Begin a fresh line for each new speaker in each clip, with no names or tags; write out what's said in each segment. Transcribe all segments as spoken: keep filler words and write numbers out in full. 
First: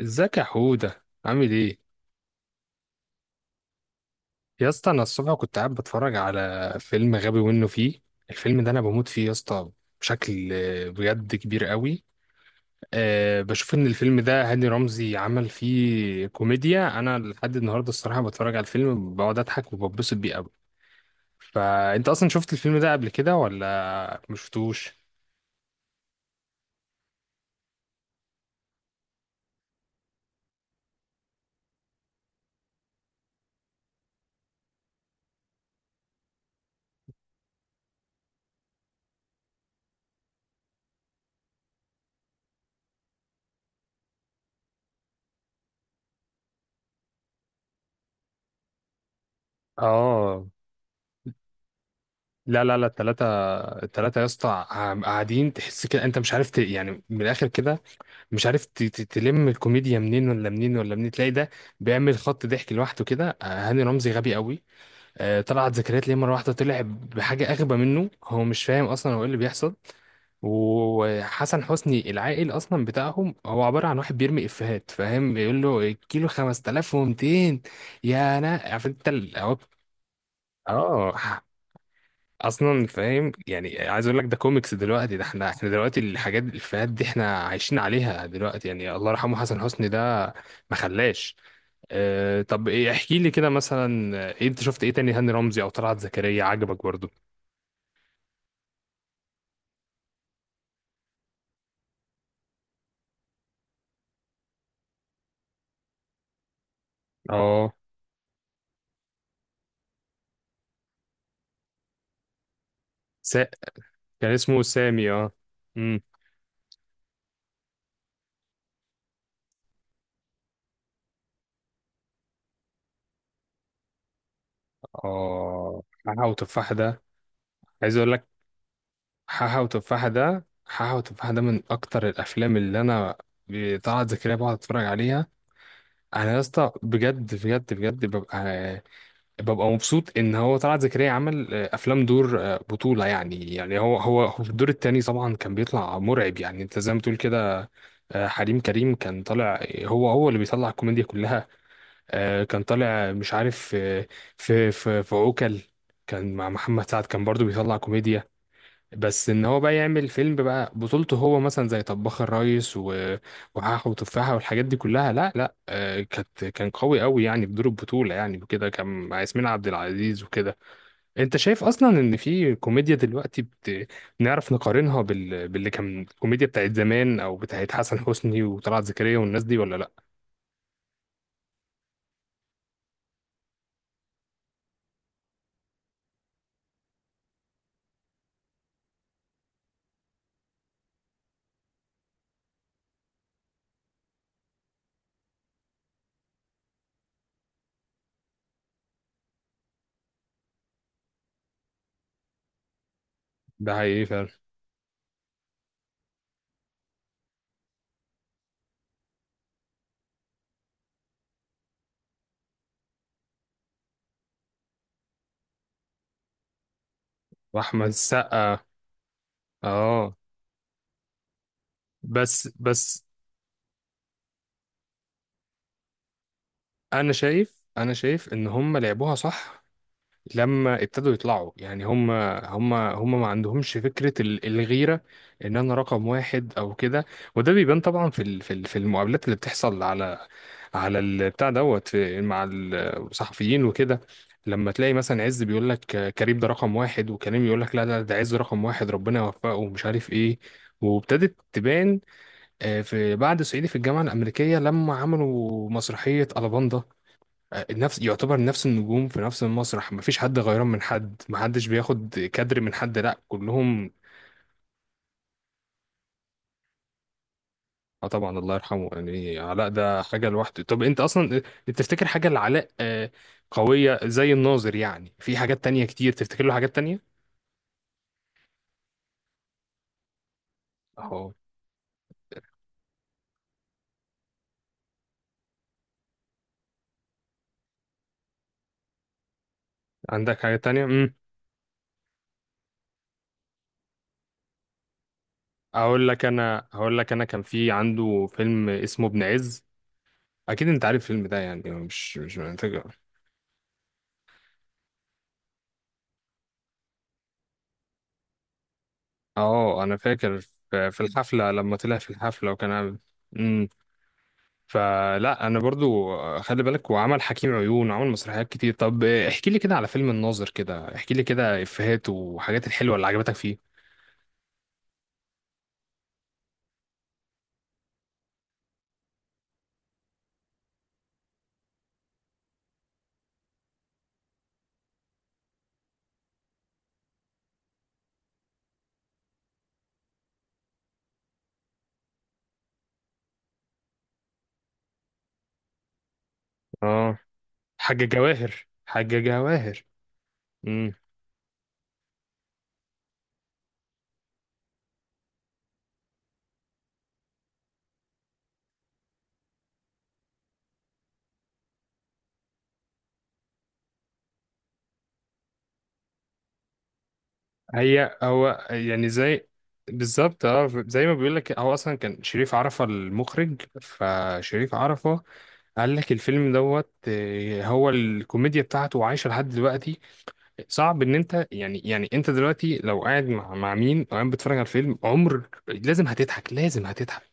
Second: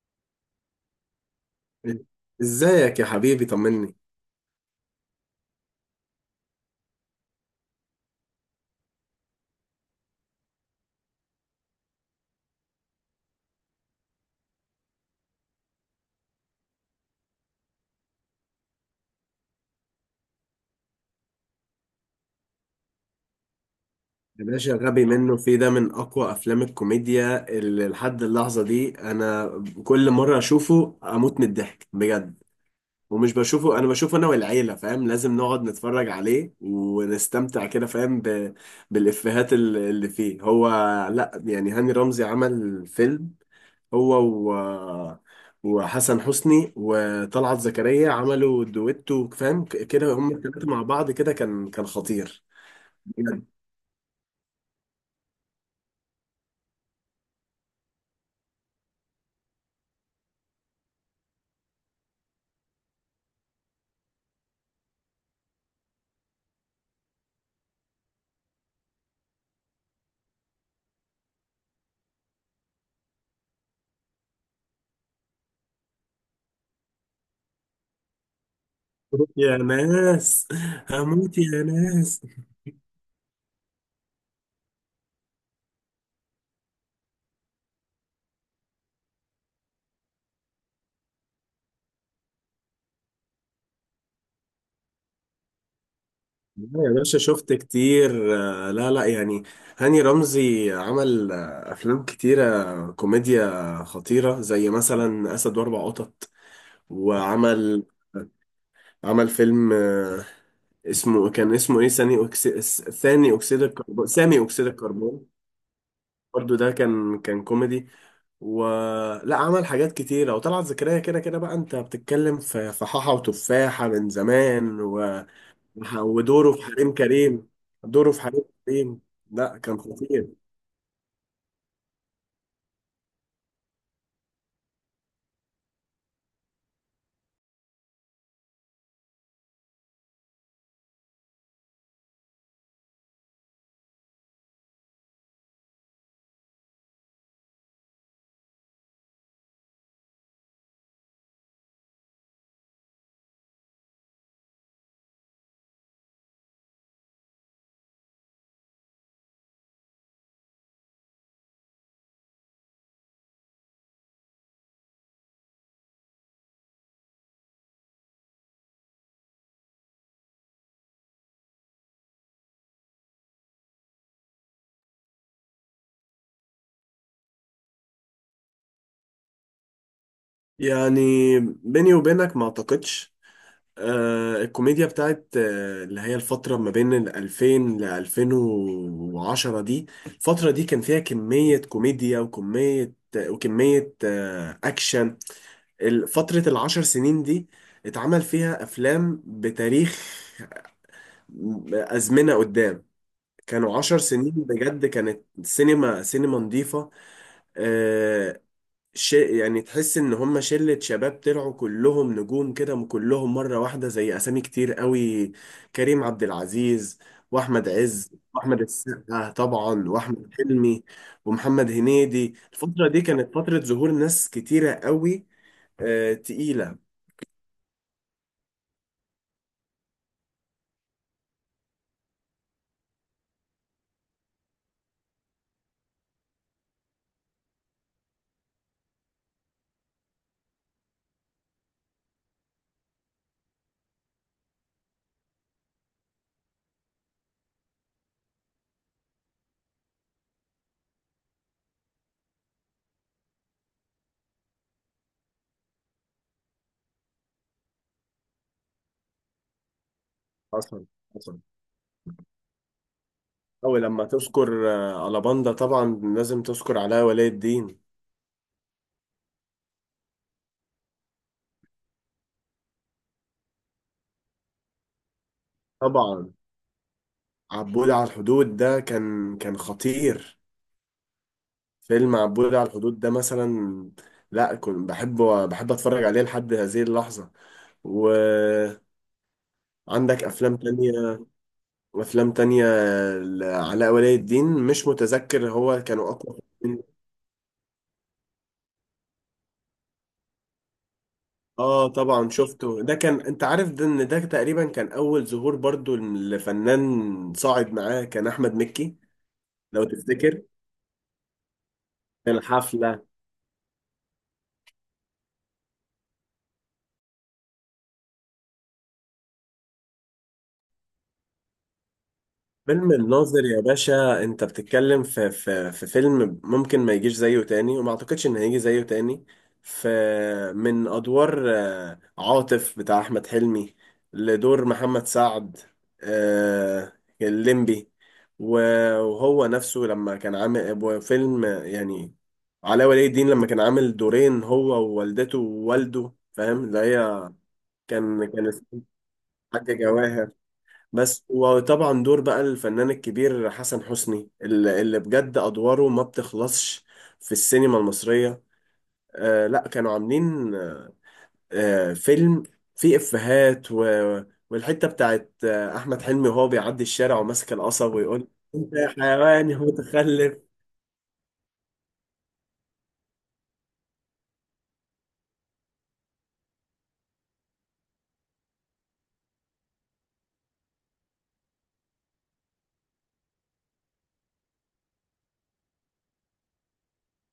ازيك يا حودة عامل ايه؟
ازيك يا حبيبي، طمني.
يا اسطى انا الصبح كنت قاعد بتفرج على فيلم غبي منه فيه. الفيلم ده انا بموت فيه يا اسطى، بشكل آه، بجد كبير قوي. أه بشوف ان الفيلم ده هاني رمزي عمل فيه كوميديا، انا لحد النهارده الصراحه بتفرج على الفيلم بقعد اضحك وببسط بيه قوي. فانت اصلا شفت الفيلم ده قبل كده ولا
يا باشا
مشفتوش؟
غبي منه في ده من اقوى افلام الكوميديا اللي لحد اللحظه دي. انا كل مره اشوفه اموت من الضحك بجد. ومش بشوفه انا، بشوفه انا والعيله، فاهم؟ لازم نقعد نتفرج عليه ونستمتع كده، فاهم؟ ب... بالافيهات ال- اللي فيه هو. لا يعني هاني رمزي عمل فيلم هو و... وحسن حسني وطلعت زكريا، عملوا دويتو فاهم ك- كده، هم
اه،
الثلاثه مع بعض كده، كان كان خطير.
لا لا لا، التلاتة
مبروك.
التلاتة يا اسطى، عم- قاعدين، تحس كده انت مش عارف ت... يعني من الاخر كده مش عارف ت- ت- تلم الكوميديا منين ولا منين ولا منين، تلاقي ده بيعمل خط ضحك لوحده كده. آه، هاني رمزي غبي قوي، آه، طلعت زكريا ليه مرة واحدة طلع بحاجة أغبى منه، هو مش فاهم أصلا هو إيه اللي بيحصل. وحسن حسني العائل أصلا بتاعهم، هو عبارة عن واحد بيرمي إفيهات، فاهم، بيقول له الكيلو خمسة آلاف ومئتين يا أنا عارف أنت ال-
يا
أهو-
ناس
اه.
هموت يا ناس.
اصلا فاهم، يعني عايز اقول لك ده كوميكس دلوقتي، ده احنا احنا دلوقتي الحاجات الافيهات دي احنا عايشين عليها دلوقتي، يعني الله يرحمه حسن حسني ده ما خلاش. اه طب ايه، احكي لي كده مثلا، آه، ايه انت شفت ايه تاني هاني رمزي او طلعت زكريا عجبك
لا يا
برضو؟
باشا، شفت كتير. آه، لا لا يعني هاني رمزي عمل آه، أفلام كتيرة كوميديا خطيرة، زي مثلا أسد وأربع قطط.
اه.
وعمل عمل فيلم آه، اسمه، كان اسمه إيه؟ ثاني أكسي... ثاني
سا...
أكسيد الكربون،
كان
سامي
اسمه
أكسيد
سامي،
الكربون.
اه. امم
برضه ده كان كان كوميدي. ولا عمل حاجات كتيرة. وطلعت زكريا كده كده بقى، أنت بتتكلم في في حاحة وتفاحة من زمان و...
اه، حاحة
ودوره في
وتفاحة
حريم
ده،
كريم،
عايز اقول
دوره في
لك،
حريم كريم. لا
حاحة
كان
وتفاحة
خطير.
ده حاحة وتفاحة ده من اكتر الافلام اللي انا ب- طلعت زكريا بقعد اتفرج عليها. انا يا اسطى بجد بجد بجد ببقى ببقى مبسوط ان هو طلعت زكريا عمل آه، افلام، دور آه، بطولة، يعني يعني هو هو هو في الدور التاني طبعا كان بيطلع مرعب، يعني انت زي ما تقول كده. آه، حريم كريم كان طالع هو هو اللي بيطلع الكوميديا كلها، آه، كان طالع مش عارف، آه، في في في عوكل كان مع محمد سعد كان برضو بيطلع كوميديا. بس ان هو بقى يعمل فيلم بقى بطولته هو، مثلا زي طباخ الريس و... وحاح وتفاحة والحاجات دي كلها، لا لا، آه، كانت كان قوي قوي يعني في دور البطولة، يعني وكده كان مع ياسمين عبد العزيز وكده. انت شايف اصلا ان في كوميديا دلوقتي بت... نعرف نقارنها بال... باللي كان الكوميديا بتاعت زمان او بتاعت حسن حسني وطلعت زكريا والناس دي ولا لا؟
يعني بيني وبينك ما اعتقدش. آه الكوميديا بتاعت آه اللي هي الفترة ما بين ال ألفين ل ألفين وعشرة، دي الفترة دي كان فيها كمية كوميديا وكمية وكمية آه أكشن. ال- فترة العشر سنين دي اتعمل فيها أفلام بتاريخ، آه، أزمنة قدام.
ده
كانوا عشر
حقيقي فعلا.
سنين بجد، كانت سينما، سينما نظيفة. آه شيء يعني تحس ان هم شلة شباب طلعوا كلهم نجوم كده، كلهم مرة واحدة. زي اسامي كتير قوي، كريم عبد العزيز واحمد
واحمد
عز
السقا،
واحمد السقا طبعا
اه.
واحمد حلمي ومحمد هنيدي.
بس
الفترة دي
بس
كانت فترة ظهور ناس كتيرة قوي، آه تقيلة.
انا شايف، انا شايف ان هم لعبوها صح. لما ابتدوا يطلعوا، يعني هم هم هم ما عندهمش فكرة ال- الغيرة، ان انا رقم واحد او كده. وده بيبان طبعا في ال- في ال- في المقابلات اللي بتحصل على على البتاع دوت في- مع الصحفيين وكده، لما تلاقي مثلا عز بيقول لك كريم ده رقم واحد، وكريم يقول لك لا لا، ده عز رقم واحد، ربنا يوفقه ومش عارف ايه. وابتدت تبان، آه، في بعد صعيدي في الجامعة الأمريكية لما عملوا مسرحية ألاباندا، آه، نفس يعتبر نفس النجوم في نفس المسرح، مفيش حد غيران من
حصل
حد،
حصل
محدش بياخد كادر من حد، لا
أو
كلهم.
لما تذكر آه، على باندا طبعا لازم تذكر علاء ولي الدين.
اه طبعا الله يرحمه، يعني علاء ده حاجة لوحده. طب انت اصلا تفتكر حاجة لعلاء آه، قوية زي الناظر؟ يعني في حاجات تانية كتير
طبعا،
تفتكر له حاجات تانية؟
عبود على الحدود ده كان كان خطير.
اهو.
فيلم عبود على الحدود ده مثلا، لا كنت بحبه، بحب اتفرج عليه لحد هذه اللحظة. وعندك
عندك
افلام
حاجة تانية؟ امم
تانية، وافلام تانية لعلاء ولي الدين، مش متذكر، هو
اقول
كانوا
لك،
اقوى
انا
فيلمين.
هقول لك انا كان في عنده فيلم اسمه ابن عز، اكيد انت عارف الفيلم ده يعني
اه
مش
طبعا
مش محتاج.
شفته ده، كان انت عارف ده، ان ده تقريبا كان اول ظهور برضو لفنان صاعد معاه، كان احمد مكي.
اه
لو
انا فاكر،
تفتكر،
في في الحفلة لما طلع في
كان
الحفلة وكان عامل-
حفلة.
مم. فلا انا برضو آه، خلي بالك وعمل حكيم عيون وعمل مسرحيات كتير. طب احكي لي كده على فيلم الناظر، كده احكي لي كده افيهات وحاجات
فيلم
الحلوه اللي عجبتك
الناظر يا
فيه.
باشا، انت بتتكلم في في في فيلم ممكن ما يجيش زيه تاني، وما اعتقدش ان هيجي زيه تاني. في من ادوار آه، عاطف بتاع احمد حلمي، لدور محمد سعد آه، الليمبي. و- وهو نفسه لما كان عامل وفيلم يعني علاء ولي الدين لما كان عامل دورين هو، ووالدته ووالده، فاهم اللي
اه،
هي
حاجة
كان كان
جواهر،
اسمه
حاجة
حاجة
جواهر.
جواهر.
امم.
بس وطبعا دور بقى الفنان الكبير حسن حسني، اللي اللي بجد أدواره ما بتخلصش في السينما المصرية. آه لا كانوا عاملين آه فيلم فيه إفيهات و... والحتة بتاعت آه أحمد حلمي وهو بيعدي الشارع وماسك القصب
هي
ويقول
هو
أنت يا
يعني زي،
حيوان يا متخلف.
بالظبط اه، زي ما بيقول لك هو اصلا كان شريف عرفة المخرج، فشريف عرفة قال لك الفيلم دوت، آه، هو الكوميديا بتاعته عايشة لحد دلوقتي. صعب ان انت يعني، يعني انت دلوقتي لو قاعد مع مع مين، او قاعد بتتفرج على الفيلم عمر، لازم هتضحك، لازم هتضحك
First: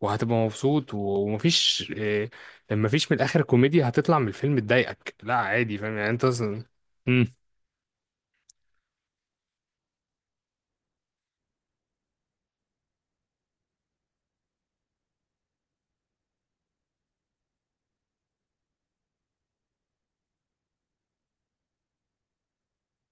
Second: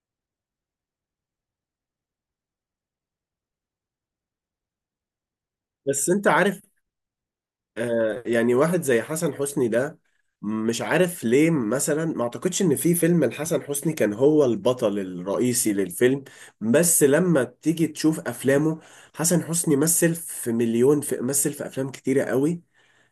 وهتبقى مبسوط و- ومفيش إيه، مفيش من الاخر كوميديا هتطلع من الفيلم تضايقك، لا عادي، فاهم
بس
يعني، انت
أنت عارف،
اصلا. مم.
آه يعني واحد زي حسن حسني ده، مش عارف ليه مثلا، ما اعتقدش ان في فيلم لحسن حسني كان هو البطل الرئيسي للفيلم. بس لما تيجي تشوف افلامه، حسن حسني مثل في مليون، في مثل في افلام كتيرة قوي،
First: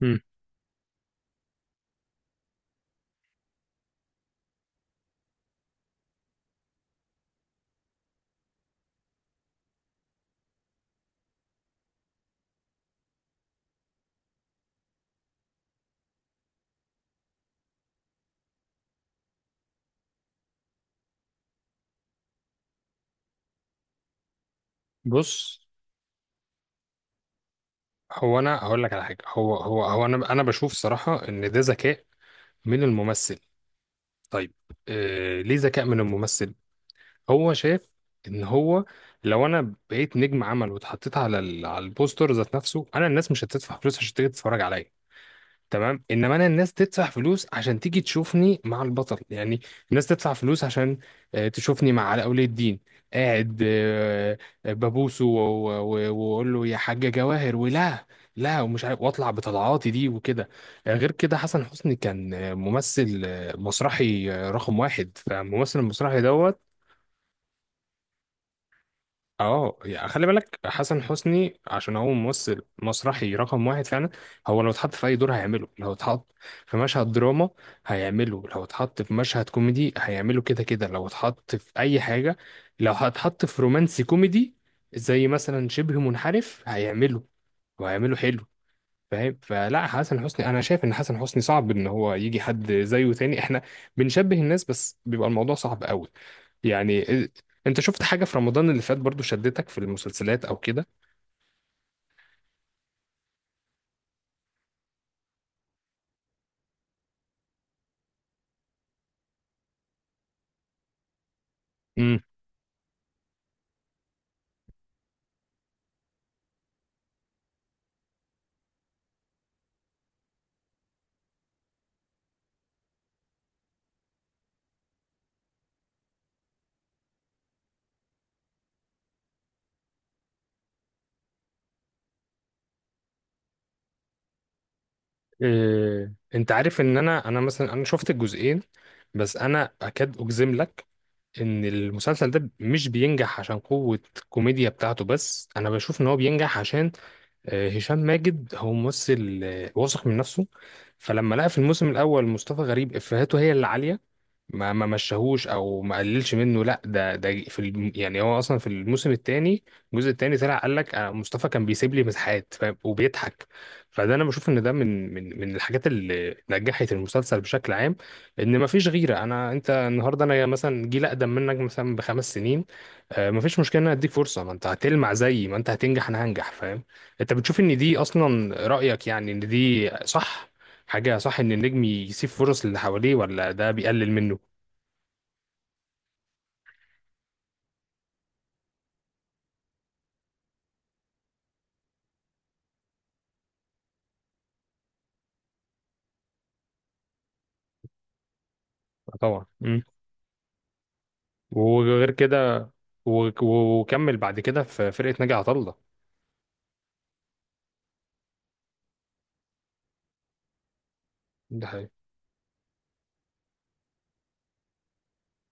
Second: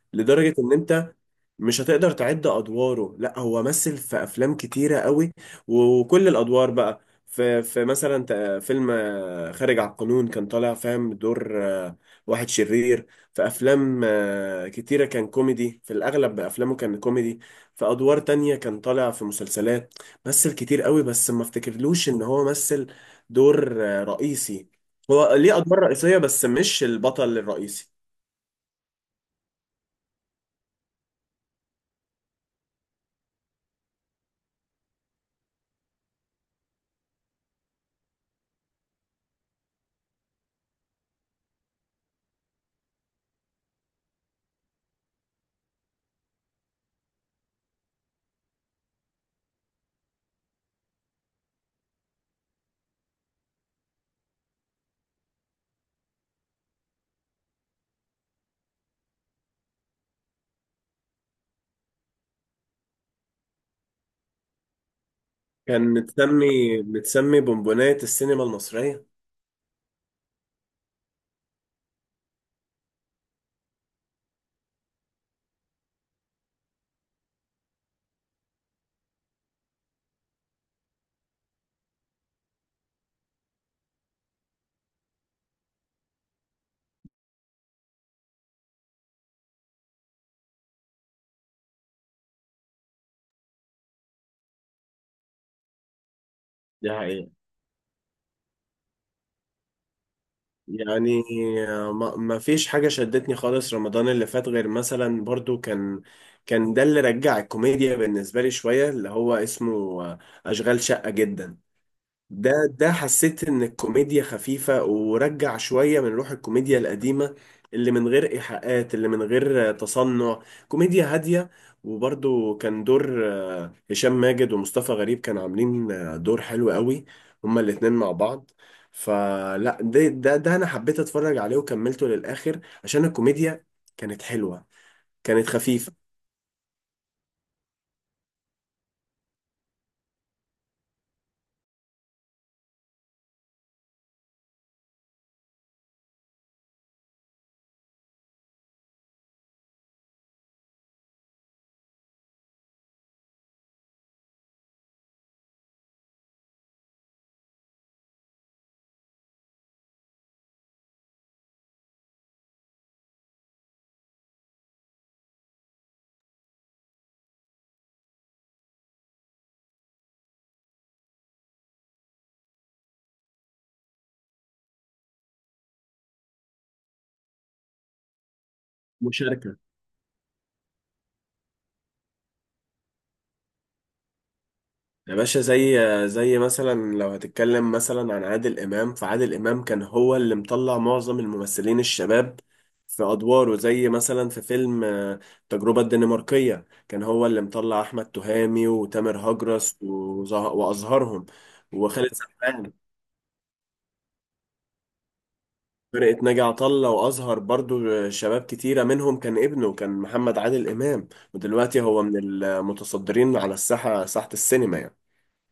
مم.
لدرجة ان انت مش هتقدر تعد ادواره. لا هو مثل في افلام كتيره قوي، وكل الادوار بقى. في في مثلا ت- فيلم آه، خارج على القانون، كان طالع فاهم دور آه، واحد شرير. في افلام آه، كتيره كان كوميدي، في الاغلب افلامه كان كوميدي. في ادوار تانية كان طالع في مسلسلات، مثل كتير قوي، بس ما افتكرلوش ان هو مثل دور آه، رئيسي. هو ليه
بص،
ادوار رئيسيه بس مش البطل الرئيسي.
هو انا هقول لك على حاجه، هو هو هو انا انا بشوف صراحه ان ده ذكاء من الممثل. طيب إيه ليه ذكاء من الممثل؟ هو شايف ان هو لو انا بقيت نجم عمل واتحطيت على ال- على البوستر ذات نفسه انا، الناس مش هتدفع فلوس عشان تيجي تتفرج عليا، تمام؟ انما انا الناس تدفع فلوس عشان تيجي تشوفني مع البطل، يعني الناس تدفع فلوس عشان آه، تشوفني مع علاء ولي الدين قاعد آه، آه، ببوسه و- و- واقول له يا حاجة جواهر، ولا لا، ومش عارف، واطلع بطلعاتي دي وكده. آه، غير كده حسن حسني كان آه، ممثل آه، مسرحي آه، رقم واحد، فالممثل
كان
المسرحي
متسمي،
دوت.
متسمي بونبونات السينما المصرية.
اه يعني خلي بالك، حسن حسني عشان هو ممثل مسرحي رقم واحد فعلا، هو لو اتحط في اي دور هيعمله، لو اتحط في مشهد دراما هيعمله، لو اتحط في مشهد كوميدي هيعمله، كده كده لو اتحط في اي حاجة، لو هتحط في رومانسي كوميدي زي مثلا شبه منحرف هيعمله وهيعمله حلو، فاهم. فلا حسن حسني انا شايف ان حسن حسني صعب ان هو يجي حد زيه تاني، احنا بنشبه الناس بس بيبقى الموضوع صعب قوي.
دي
يعني
حقيقة.
إيه- انت شفت حاجة في رمضان اللي فات برضو شدتك في المسلسلات او كده؟
يعني ما ما فيش حاجة شدتني خالص رمضان اللي فات، غير مثلا برضو كان، كان ده اللي رجع الكوميديا بالنسبة لي شوية، اللي هو اسمه أشغال شقة جدا.
امم.
ده ده حسيت ان الكوميديا خفيفة، ورجع شوية من روح الكوميديا القديمة، اللي من غير ايحاءات، اللي من غير تصنع، كوميديا هادية. وبرضو كان دور آه، هشام ماجد ومصطفى غريب، كانوا عاملين آه، دور حلو قوي، هما الاتنين مع بعض. فلا ده ده ده انا حبيت اتفرج عليه وكملته للاخر، عشان الكوميديا كانت حلوة، كانت خفيفة.
إيه، انت عارف ان انا انا مثلا انا شفت الجزئين، بس انا اكاد اجزم لك ان المسلسل ده مش بينجح عشان قوة الكوميديا بتاعته بس، انا بشوف ان هو بينجح عشان آه، هشام ماجد هو ممثل آه، واثق من نفسه. فلما لقى في الموسم الاول مصطفى غريب افهاته هي اللي عاليه، ما ما مشاهوش او ما قللش منه، لا ده ده في الم... يعني هو اصلا في الموسم الثاني، الجزء الثاني طلع قال لك آه، مصطفى كان بيسيب لي مساحات، فاهم؟ وبيضحك. فده انا بشوف ان ده من من من الحاجات اللي نجحت المسلسل بشكل عام، ان ما فيش غيره. انا انت النهارده، انا مثلا جيل اقدم منك مثلا بخمس سنين، آه، ما فيش مشكله ان أنا اديك فرصه، ما انت هتلمع زيي، ما انت هتنجح انا هنجح، فاهم. انت بتشوف ان دي اصلا رأيك، يعني ان
مشاركة.
دي صح؟ حاجة صح ان النجم يسيب فرص للي حواليه، ولا ده بيقلل منه؟
يا باشا زي، زي مثلا لو هتتكلم مثلا عن عادل إمام، فعادل إمام كان هو اللي مطلع معظم الممثلين الشباب في أدواره، زي مثلا في فيلم آه، التجربة الدنماركية، كان هو اللي مطلع أحمد تهامي وتامر
طبعا.
هجرس
مم.
وزه- وأزهرهم
وغير
وخالد
كده
سرحان.
و- و- وكمل بعد كده في فرقة ناجي عطا الله.
فرقة ناجي عطا الله، وأزهر برضو آه، شباب كتيرة منهم، كان ابنه كان محمد عادل إمام،
ده
ودلوقتي
حقيقي.
هو من المتصدرين على الساحة، ساحة السينما يعني.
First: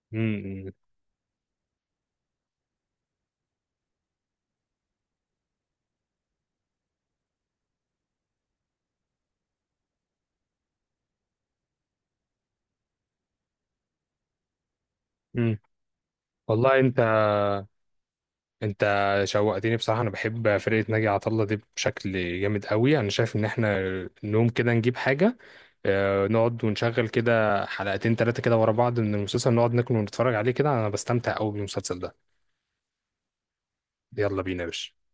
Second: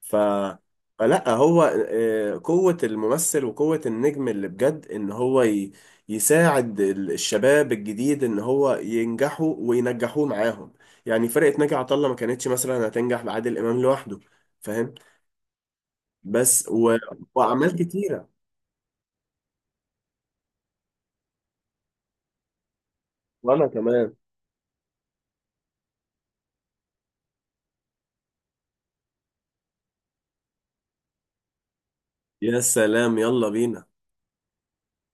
ف،
مم.
فلا هو آه، قوة الممثل وقوة النجم اللي بجد ان هو ي... يساعد ال- الشباب الجديد ان هو ينجحوا وينجحوه معاهم. يعني فرقة ناجي عطا الله ما كانتش مثلا هتنجح بعادل امام لوحده، فاهم؟
مم.
بس
والله
و...
انت،
واعمال كتيرة.
انت شوقتني بصراحة، انا بحب فرقة ناجي عطا الله دي بشكل جامد قوي. انا شايف ان
وانا
احنا
كمان
نقوم كده نجيب حاجة، اه، نقعد ونشغل كده حلقتين ثلاثة كده ورا بعض من المسلسل، نقعد ناكل ونتفرج عليه كده، انا بستمتع قوي بالمسلسل ده.
يا سلام، يلا بينا.
يلا بينا يا باشا.